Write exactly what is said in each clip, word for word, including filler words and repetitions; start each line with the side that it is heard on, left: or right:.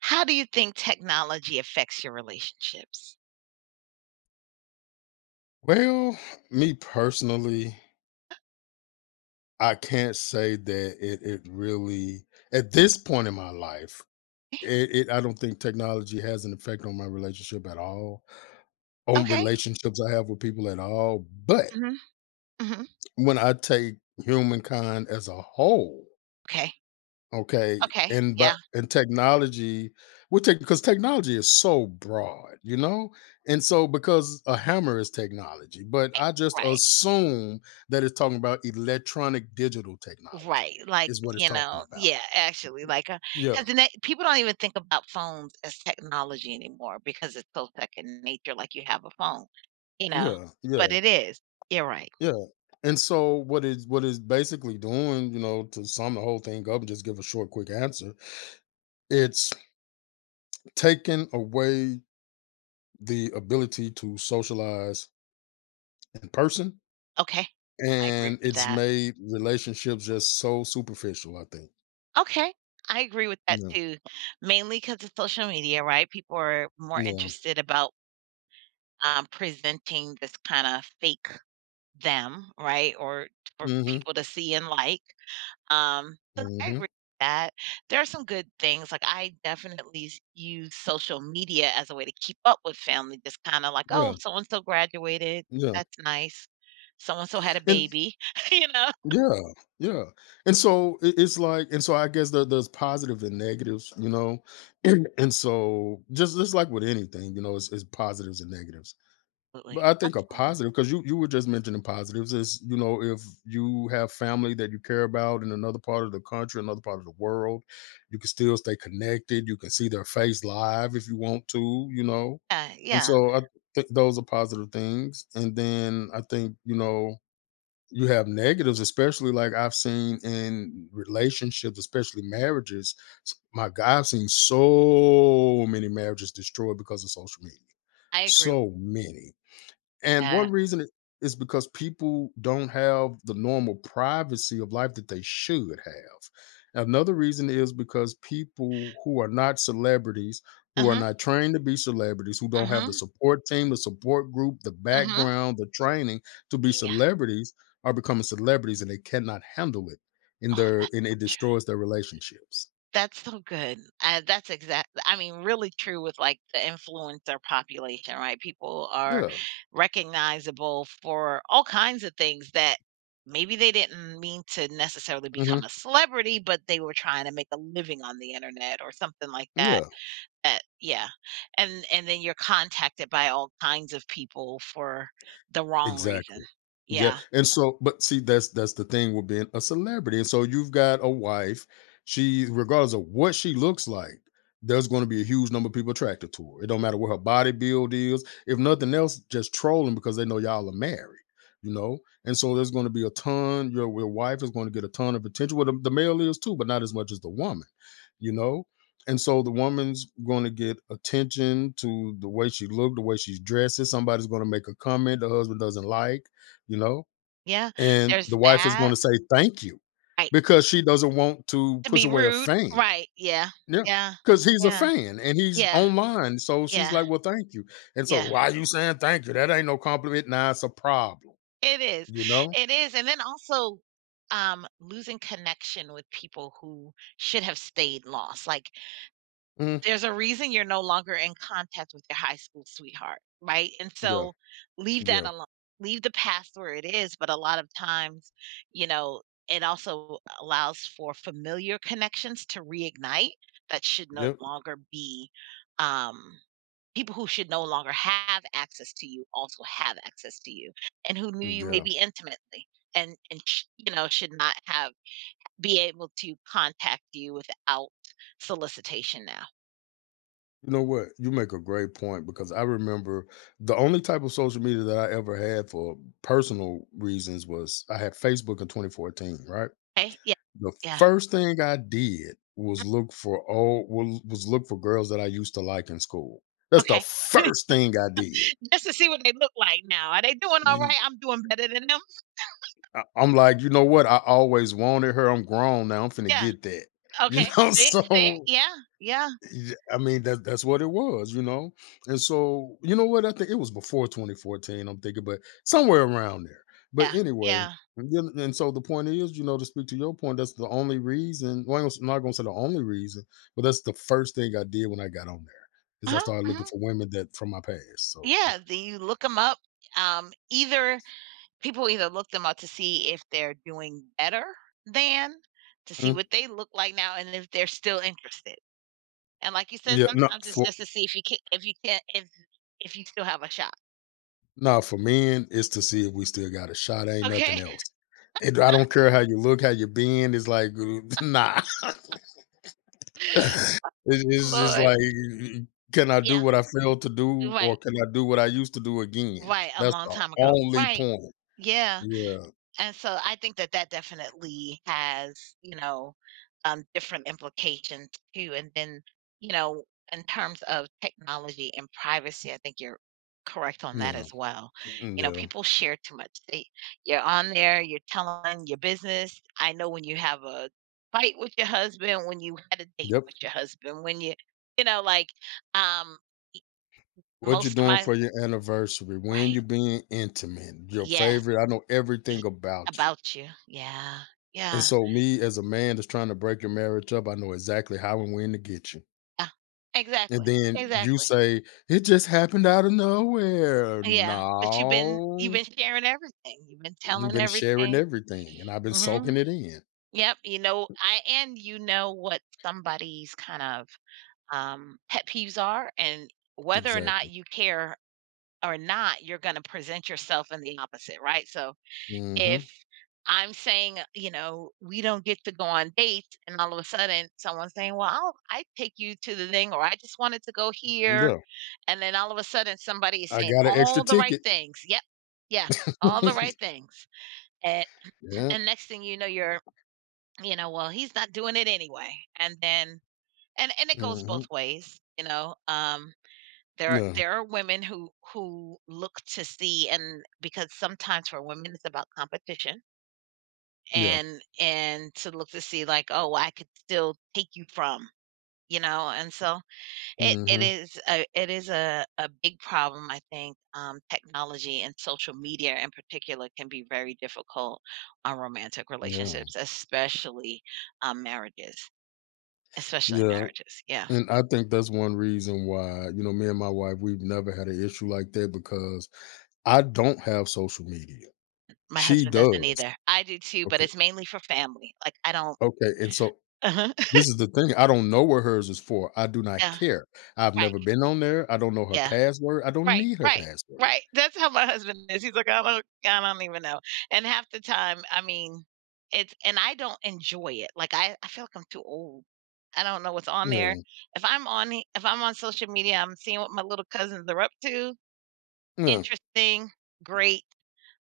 right: How do you think technology affects your relationships?
left: Well, me personally, I can't say that it it really at this point in my life, it, it I don't think technology has an effect on my relationship at all, on
right: Okay.
left: relationships I have with people at all. But
right: Mhm, mhm.
left: when I take humankind as a whole.
right: Okay,
left: Okay.
right: okay,
left: and
right: yeah,
left: but and technology, we take because technology is so broad, you know, and so because a hammer is technology, but
right: right,
left: I just
right: right,
left: assume that it's talking about electronic digital technology
right: right, like,
left: is what it's
right: you
left: talking
right: know,
left: about.
right: yeah, actually,
left: Mm,
right: like, uh
left: Yeah,
right: 'cause the ne people don't even think about phones as technology anymore because it's so second nature, like, you have a phone, you know?
left: yeah,
right: But
left: yeah,
right: it is. You're right.
left: yeah. And so what is what is basically doing, you know, to sum the whole thing up and just give a short, quick answer, it's taking away the ability to socialize in person.
right: Okay. I agree
left: And
right: with
left: it's
right: that.
left: made relationships just so superficial, I think.
right: Okay, I agree with that
left: Yeah,
right: too, mainly because of social media, right? People are more
left: yeah.
right: interested about um, presenting this kind of fake them, right? Or for
left: Mhm,
right: people to see and like. Um, so I agree
left: mhm.
right: with that. There are some good things. Like I definitely s- use social media as a way to keep up with family, just kind of like,
left: Yeah,
right: oh, so and so graduated.
left: yeah,
right: That's nice. So and so had a
left: and
right: baby, you know?
left: yeah, yeah, and so it it's like, and so I guess there there's positive and negatives, you know? And so just just like with anything, you know, it's it's positives and negatives.
right: Absolutely.
left: But I think a
right: Absolutely.
left: positive, because you you were just mentioning positives, is, you know, if you have family that you care about in another part of the country, another part of the world, you can still stay connected. You can see their face live if you want to, you know.
right: Yeah,
left: And
right: yeah.
left: so I think those are positive things. And then I think, you know, you have negatives, especially like I've seen in relationships, especially marriages. S- My God, I've seen so many marriages destroyed because of social media,
right: I agree with
left: so many. And one
right: that.
left: reason is is because people don't have the normal privacy of life that they should have. Another reason is because people who are not celebrities, who are
right: Mm-hmm.
left: not trained to be celebrities, who don't have
right: Mm-hmm.
left: the support team, the support group, the
right: Mm-hmm.
left: background, the training to be
right: Yeah.
left: celebrities are becoming celebrities and they cannot handle it in
right: Oh,
left: their,
right: that's
left: and
right: so
left: it
right: true.
left: destroys their relationships.
right: That's so good. Uh, that's exact I mean, really true with, like, the influencer population, right? People are
left: Yeah.
right: recognizable for all kinds of things that maybe they didn't mean to necessarily
left: hmm
right: become a celebrity, but they were trying to make a living on the internet or something like that.
left: Yeah.
right: That yeah. And and then you're contacted by all kinds of people for the wrong reason.
left: Exactly. Yeah.
right: Yeah.
left: And so, but see, that's that's the thing with being a celebrity. And so you've got a wife, she, regardless of what she looks like, there's going to be a huge number of people attracted to her. It don't matter what her body build is. If nothing else, just trolling because they know y'all are married, you know? And so there's going to be a ton, your, your wife is going to get a ton of attention. Well, the, the male is too, but not as much as the woman, you know? And so the woman's going to get attention to the way she looked, the way she's dressed. Somebody's going to make a comment the husband doesn't like, you know,
right: Yeah.
left: and
right: There's
left: the wife is going
right: that.
left: to say thank you
right: Right.
left: because she doesn't want to
right: To
left: push
right: be
left: away a
right: rude.
left: fan.
right: Right. Yeah.
left: Yeah.
right: Yeah.
left: Because he's a
right: Yeah.
left: fan and he's
right: Yeah.
left: online. So she's
right: Yeah,
left: like, well, thank you. And so,
right: yeah.
left: why are you saying thank you? That ain't no compliment. Nah, it's a problem,
right: It is.
left: you know?
right: It is, and then also, um, losing connection with people who should have stayed lost, like,
left: Mhm.
right: there's a reason you're no longer in contact with your high school sweetheart, right? And
left: Yeah.
right: so, leave that
left: Yeah.
right: alone. Leave the past where it is, but a lot of times, you know, it also allows for familiar connections to reignite that should no
left: Yep.
right: longer be, um people who should no longer have access to you also have access to you, and who knew you
left: Yeah.
right: maybe intimately and and sh- you know should not have be able to contact you without solicitation now.
left: You know what? You make a great point because I remember the only type of social media that I ever had for personal reasons was I had Facebook in twenty fourteen, right?
right: Okay, yeah,
left: The
right: yeah,
left: first thing I did was look for all was was look for girls that I used to like in school. That's the
right: okay.
left: first thing I did.
right: Just to see what they look like now, are they doing all right,
left: You-
right: I'm doing better than them.
left: I- I'm like, you know what? I always wanted her. I'm grown now. I'm finna
right: Yeah.
left: get that. You
right: Okay,
left: know,
right: see, see,
left: so
right: yeah, yeah,
left: Y- I mean that that's what it was, you know. And so, you know what? I think it was before twenty fourteen, I'm thinking, but somewhere around there. But
right: yeah,
left: anyway,
right: yeah.
left: and then- and so the point is, you know, to speak to your point, that's the only reason. Well, I'm not gonna say the only reason, but that's the first thing I did when I got on there is I
right: Uh-huh,
left: started looking
right: uh-huh.
left: for women that from my past. So yeah.
right: Yeah, the, you look them up, um either people either look them up to see if they're doing better than, to see
left: Mm,
right: what they look like now and if they're still interested. And like you said,
left: Yeah, not
right: sometimes it's
left: for
right: just to see if you can if you can if if you still have a shot.
left: now for men, it's to see if we still got a shot. Ain't nothing
right: Okay?
left: else. And I don't care how you look, how you been. It's like, nah. It's it's just
right: Lord.
left: like, can I do
right: Yeah.
left: what I failed to do, or
right: Right.
left: can I do what I used to do again?
right: Right. A
left: That's
right: long
left: the
right: time ago.
left: only
right: Right.
left: point.
right: Yeah.
left: Yeah,
right: And so I think that that definitely has, you know, um, different implications too. And then, you know, in terms of technology and privacy, I think you're correct on that
left: yeah,
right: as well.
left: mm,
right: You know,
left: yeah.
right: people share too much. They, you're on there, you're telling your business. I know when you have a fight with your husband, when you had a date
left: Yep.
right: with your husband, when you, you know, like um,
left: What you're
right: most of
left: doing
right: my,
left: for your anniversary, when
right: right,
left: you're being intimate, your
right: yes,
left: favorite, I know
right: e-
left: everything about you.
right: about you. Yeah,
left: And
right: yeah.
left: so, me as a man that's trying to break your marriage up, I know exactly how and when to get you.
right: Yeah,
left: And
right: exactly,
left: then you
right: exactly.
left: say, it just happened out of nowhere.
right: Yeah, but you've been you've
left: No,
right: been sharing everything, you've been
left: you've
right: telling
left: been sharing
right: everything.
left: everything, and I've been
right: Mhm.
left: soaking it in.
right: Yep, you know, I and you know what somebody's kind of, um, pet peeves are, and whether or not
left: Exactly.
right: you care or not, you're gonna present yourself in the opposite, right? So, if
left: Mhm.
right: I'm saying, uh, you know, "We don't get to go on dates," and all of a sudden someone's saying, "Well, I'll i take you to the thing," or, "I just wanted to go here."
left: Yeah.
right: And then all of a sudden, somebody is
left: I
right: saying
left: got an extra
right: all the right
left: ticket.
right: things. Yep. Yeah. All the right things. And
left: Yeah.
right: and next thing you know, you're, you know, well, he's not doing it anyway. And then and and it goes both
left: Mhm.
right: ways, you know. Um there
left: Yeah.
right: there are women who who look to see, and because sometimes for women it's about competition,
left: Yeah.
right: and and to look to see like, oh, well, I could still take you from, you know. And so It it
left: Mhm.
right: is a it is a a big problem, I think. Um, technology and social media in particular can be very difficult on romantic
left: Yeah.
right: relationships, especially, um, marriages, especially
left: Yeah,
right: marriages, yeah.
left: and I think that's one reason why, you know, me and my wife, we've never had an issue like that because I don't have social media.
right: My
left: She
right: husband doesn't
left: does.
right: either. I do too, but
left: Okay.
right: it's mainly for family, like, I don't.
left: Okay, and so this is the thing, I don't know what hers is for. I do not
right: Yeah,
left: care. I've
right: right,
left: never been on there. I don't know her
right: yeah.
left: password. I don't
right: Right,
left: need her
right: right,
left: password.
right: right. That's how my husband is. He's like, I don't, I don't even know. And half the time, I mean, it's and I don't enjoy it. Like I, I feel like I'm too old. I don't know what's on there.
left: Yeah.
right: If I'm on, the- if I'm on social media, I'm seeing what my little cousins are up to.
left: Yeah.
right: Interesting, great.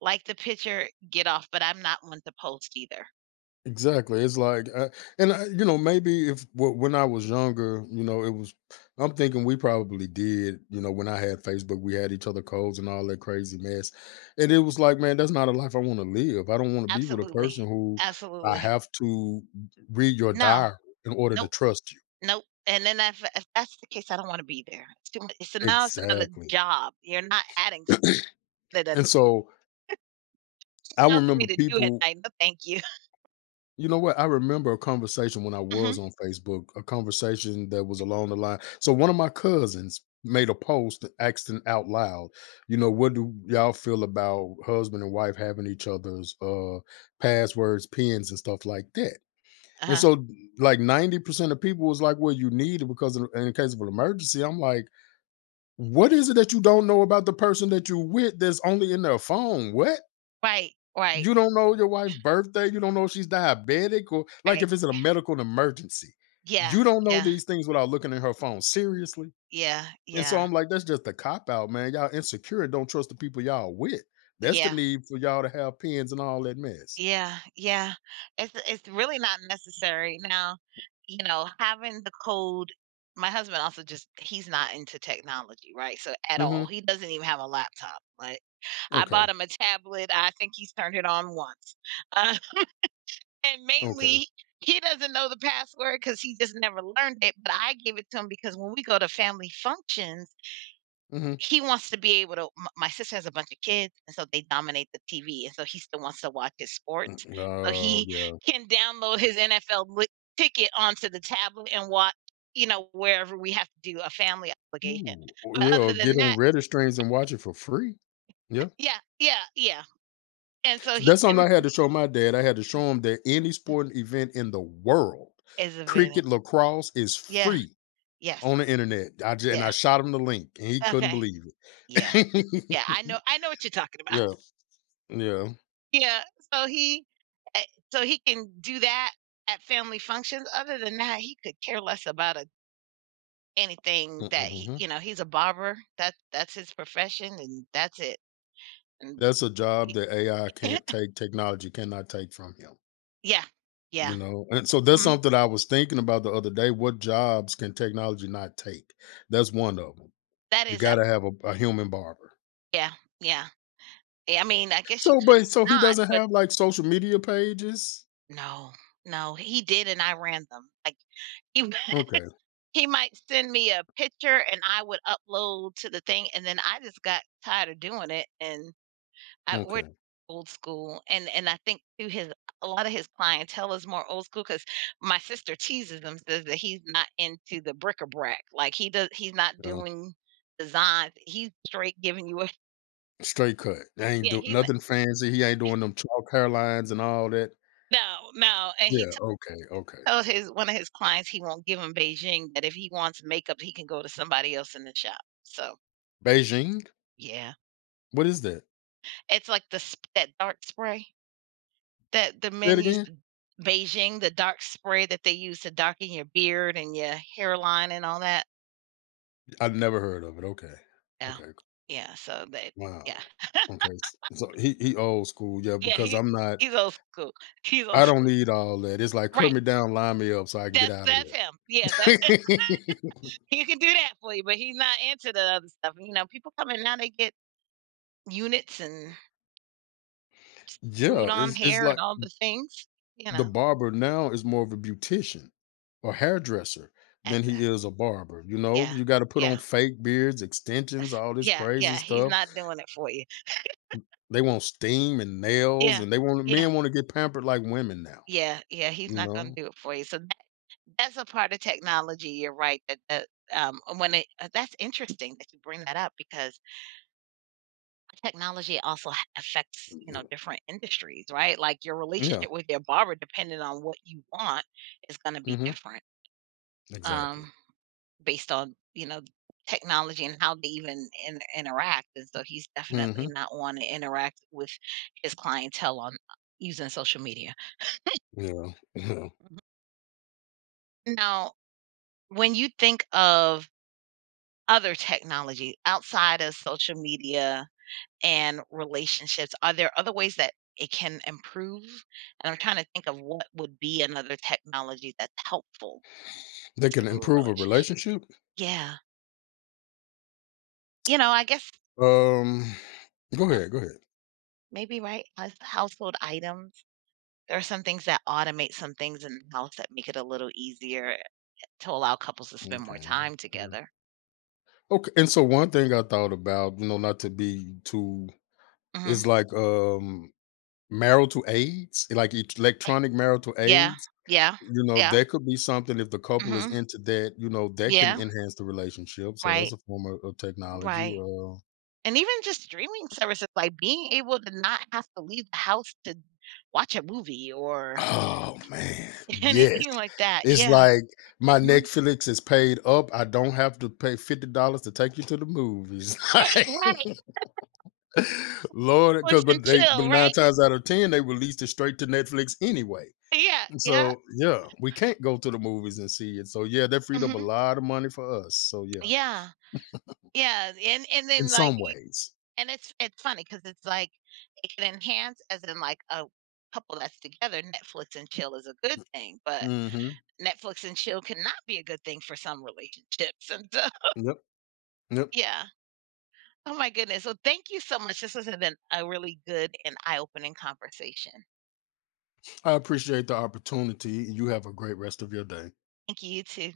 right: Like the picture, get off. But I'm not one to post either.
left: Exactly. It's like, uh, and I, you know, maybe if w- when I was younger, you know, it was. I'm thinking we probably did. You know, when I had Facebook, we had each other codes and all that crazy mess, and it was like, man, that's not a life I want to live. I don't want to be with a
right: Absolutely,
left: person who I
right: absolutely.
left: have to read your
right: No,
left: diary in order to
right: nope,
left: trust you.
right: nope. And then if, if that's the case, I don't want to be there. It's too much. So now it's another
left: Exactly.
right: job. You're not adding There nothing
left: And so I
right: else for me
left: remember
right: to do at
left: people.
right: night, no thank you.
left: You know what? I remember a conversation when I was
right: Mhm.
left: on Facebook, a conversation that was along the line. So one of my cousins made a post asking out loud, you know, what do y'all feel about husband and wife having each other's uh passwords, pins, and stuff like that? And
right: Uh-huh.
left: so like ninety percent of people was like, well, you need it because in in case of an emergency. I'm like, what is it that you don't know about the person that you with that's only in their phone? What?
right: Right, right,
left: You don't know your wife's birthday, you don't know if she's diabetic, or like,
right: right.
left: if it's a medical emergency.
right: Yeah,
left: You don't know
right: yeah,
left: these things without looking at her phone, seriously?
right: yeah,
left: And so
right: yeah,
left: I'm like, "That's just a cop out, man, y'all insecure and don't trust the people y'all with. That's the
right: yeah,
left: need for y'all to have pens and all that mess."
right: yeah, yeah. It's it's really not necessary. Now, you know, having the code my husband also just he's not into technology, right? So at all.
left: Mhm.
right: He doesn't even have a laptop, like, I bought
left: Okay,
right: him a tablet, I think he's turned it on once. And
left: okay.
right: mainly he doesn't know the password because he just never learned it, but I gave it to him because when we go to family functions,
left: Mhm.
right: he wants to be able to m- my sister has a bunch of kids, and so they dominate the T V, and so he still wants to watch his sports,
left: Mm,
right: so
left: oh,
right: he
left: yeah.
right: can download his N F L li- ticket onto the tablet and watch, you know, wherever we have to do a family obligation.
left: Ooh. Oh,
right: But other
left: yeah,
right: than
left: get on
right: that,
left: Reddit streams and watch it for free. Yeah.
right: yeah, yeah, yeah. And so he
left: That's
right: can
left: something I had to show my dad. I had to show him that any sporting event in the world,
right: is a video.
left: cricket, lacrosse is
right: Yeah,
left: free
right: yes,
left: on the internet. I just, and
right: yeah,
left: I shot him the link, and he couldn't
right: okay,
left: believe
right: yeah.
left: it.
right: Yeah, I know I know what you're talking about.
left: Yeah, yeah.
right: Yeah, so he eh, so he can do that at family functions. Other than that, he could care less about a anything that he
left: Mhm.
right: you know, he's a barber. That that's his profession and that's it. And
left: That's a job
right: he
left: that A I can't take. Technology cannot take from him.
right: Yeah.
left: You
right: Yeah.
left: know, and so that's
right: Mhm.
left: something I was thinking about the other day. What jobs can technology not take? That's one of them.
right: That
left: You
right: is
left: got
right: a
left: to have a, a human barber.
right: yeah, yeah. Yeah, I mean, I guess you
left: So,
right: could
left: but so he
right: not,
left: doesn't
right: but
left: have like social media pages.
right: no, no, he did and I ran them. Like, he
left: Okay.
right: He might send me a picture and I would upload to the thing, and then I just got tired of doing it, and I we're
left: Okay,
right: old school, and and I think too, his a lot of his clientele is more old school because my sister teases him, says that he's not into the bric-a-brac, like, he does he's not
left: yeah,
right: doing designs, he's straight giving you a
left: straight cut. They ain't
right: yeah,
left: do
right: he's not
left: nothing fancy, he ain't doing them chalk hairlines and all that.
right: no, no, and he t-
left: Yeah, okay, okay.
right: told his one of his clients he won't give him Beijing, that if he wants makeup, he can go to somebody else in the shop, so,
left: Beijing?
right: yeah.
left: What is that?
right: It's like the sp that dark spray that the
left: Say
right: men
left: it
right: use
left: again?
right: in Beijing, the dark spray that they use to darken your beard and your hairline and all that.
left: I've never heard of it, okay.
right: Yeah.
left: Okay,
right: Yeah, so that yeah.
left: wow. Okay, s so he he old school, yeah,
right: Yeah,
left: because
right: he
left: I'm not,
right: he's old school. He's old
left: I don't
right: school.
left: need all that, it's like, "Cut
right: Right.
left: me down, line me up so I can get
right: That's
left: out of
right: that's him. Yeah, that's
left: here."
right: him. He can do that for you, but he's not into the other stuff. You know, people come in now, they get units and
left: Yeah,
right: glued-on
left: it's it's
right: hair and
left: like
right: all the things, you
left: the
right: know?
left: barber now is more of a beautician or hairdresser than he
right: Exactly.
left: is a barber. You know,
right: Yeah.
left: you got to put on
right: Yeah.
left: fake beards, extensions,
right: That's
left: all this
right: yeah,
left: crazy
right: yeah, he's
left: stuff.
right: not doing it for you.
left: They want steam and nails,
right: Yeah.
left: and they want
right: Yeah.
left: men want to get pampered like women now.
right: Yeah, yeah, he's
left: You
right: not gonna
left: know,
right: do it for you. So that that's a part of technology, you're right, that that, um, and when it uh, that's interesting that you bring that up because technology also ha affects, you know,
left: Mm,
right: different industries, right? Like, your
left: yeah,
right: relationship with your barber, depending on what you want, is gonna be
left: hmm
right: different,
left: exactly.
right: um, based on, you know, technology and how they even in interact, and so he's definitely
left: hmm
right: not wanna interact with his clientele on using social media.
left: Yeah, yeah.
right: Mhm. Now, when you think of other technology outside of social media and relationships, are there other ways that it can improve? And I'm trying to think of what would be another technology that's helpful
left: They can
right: to a
left: improve a
right: relationship.
left: relationship.
right: Yeah. You know, I guess,
left: Um, go
right: you know,
left: ahead, go ahead.
right: maybe, right? hous- Household items. There are some things that automate some things in the house that make it a little easier to allow couples to spend more
left: Okay,
right: time
left: yeah.
right: together.
left: Okay. And so one thing I thought about, you know, not to be too,
right: Hmm.
left: is like um marital aids, like ec electronic marital
right: Yeah.
left: aids,
right: Yeah.
left: you know,
right: Yeah.
left: that could be something if the couple is
right: Hmm.
left: into that, you know, that can
right: Yeah.
left: enhance the relationship, so
right: Right.
left: that's a form of of technology,
right: Right.
left: uh
right: And even just streaming services, like being able to not have to leave the house to watch a movie or
left: oh, man, yes.
right: anything like that.
left: It's
right: Yeah.
left: like, "My
right: Mhm.
left: Netflix is paid up, I don't have to pay fifty dollars to take you to the movies."
right: Right,
left: Like,
right: right.
left: Lord.
right: Netflix
left: Because
right: and
left: but they but
right: chill,
left: nine
right: right?
left: times out of ten, they released it straight to Netflix anyway.
right: Yeah, yeah.
left: So, yeah, we can't go to the movies and see it. So, yeah, that freed up a
right: Mhm.
left: lot of money for us. So, yeah,
right: Yeah, yeah, and and
left: in
right: then, like,
left: some
right: y
left: ways.
right: and it's it's funny because it's like it can enhance as in, like, a couple that's together, Netflix and chill is a good thing, but
left: Mhm.
right: Netflix and chill cannot be a good thing for some relationships, and so
left: Yep. Yep.
right: yeah. Oh my goodness. So thank you so much. This has been a really good and eye-opening conversation.
left: I appreciate the opportunity. You have a great rest of your day.
right: Thank you, you too.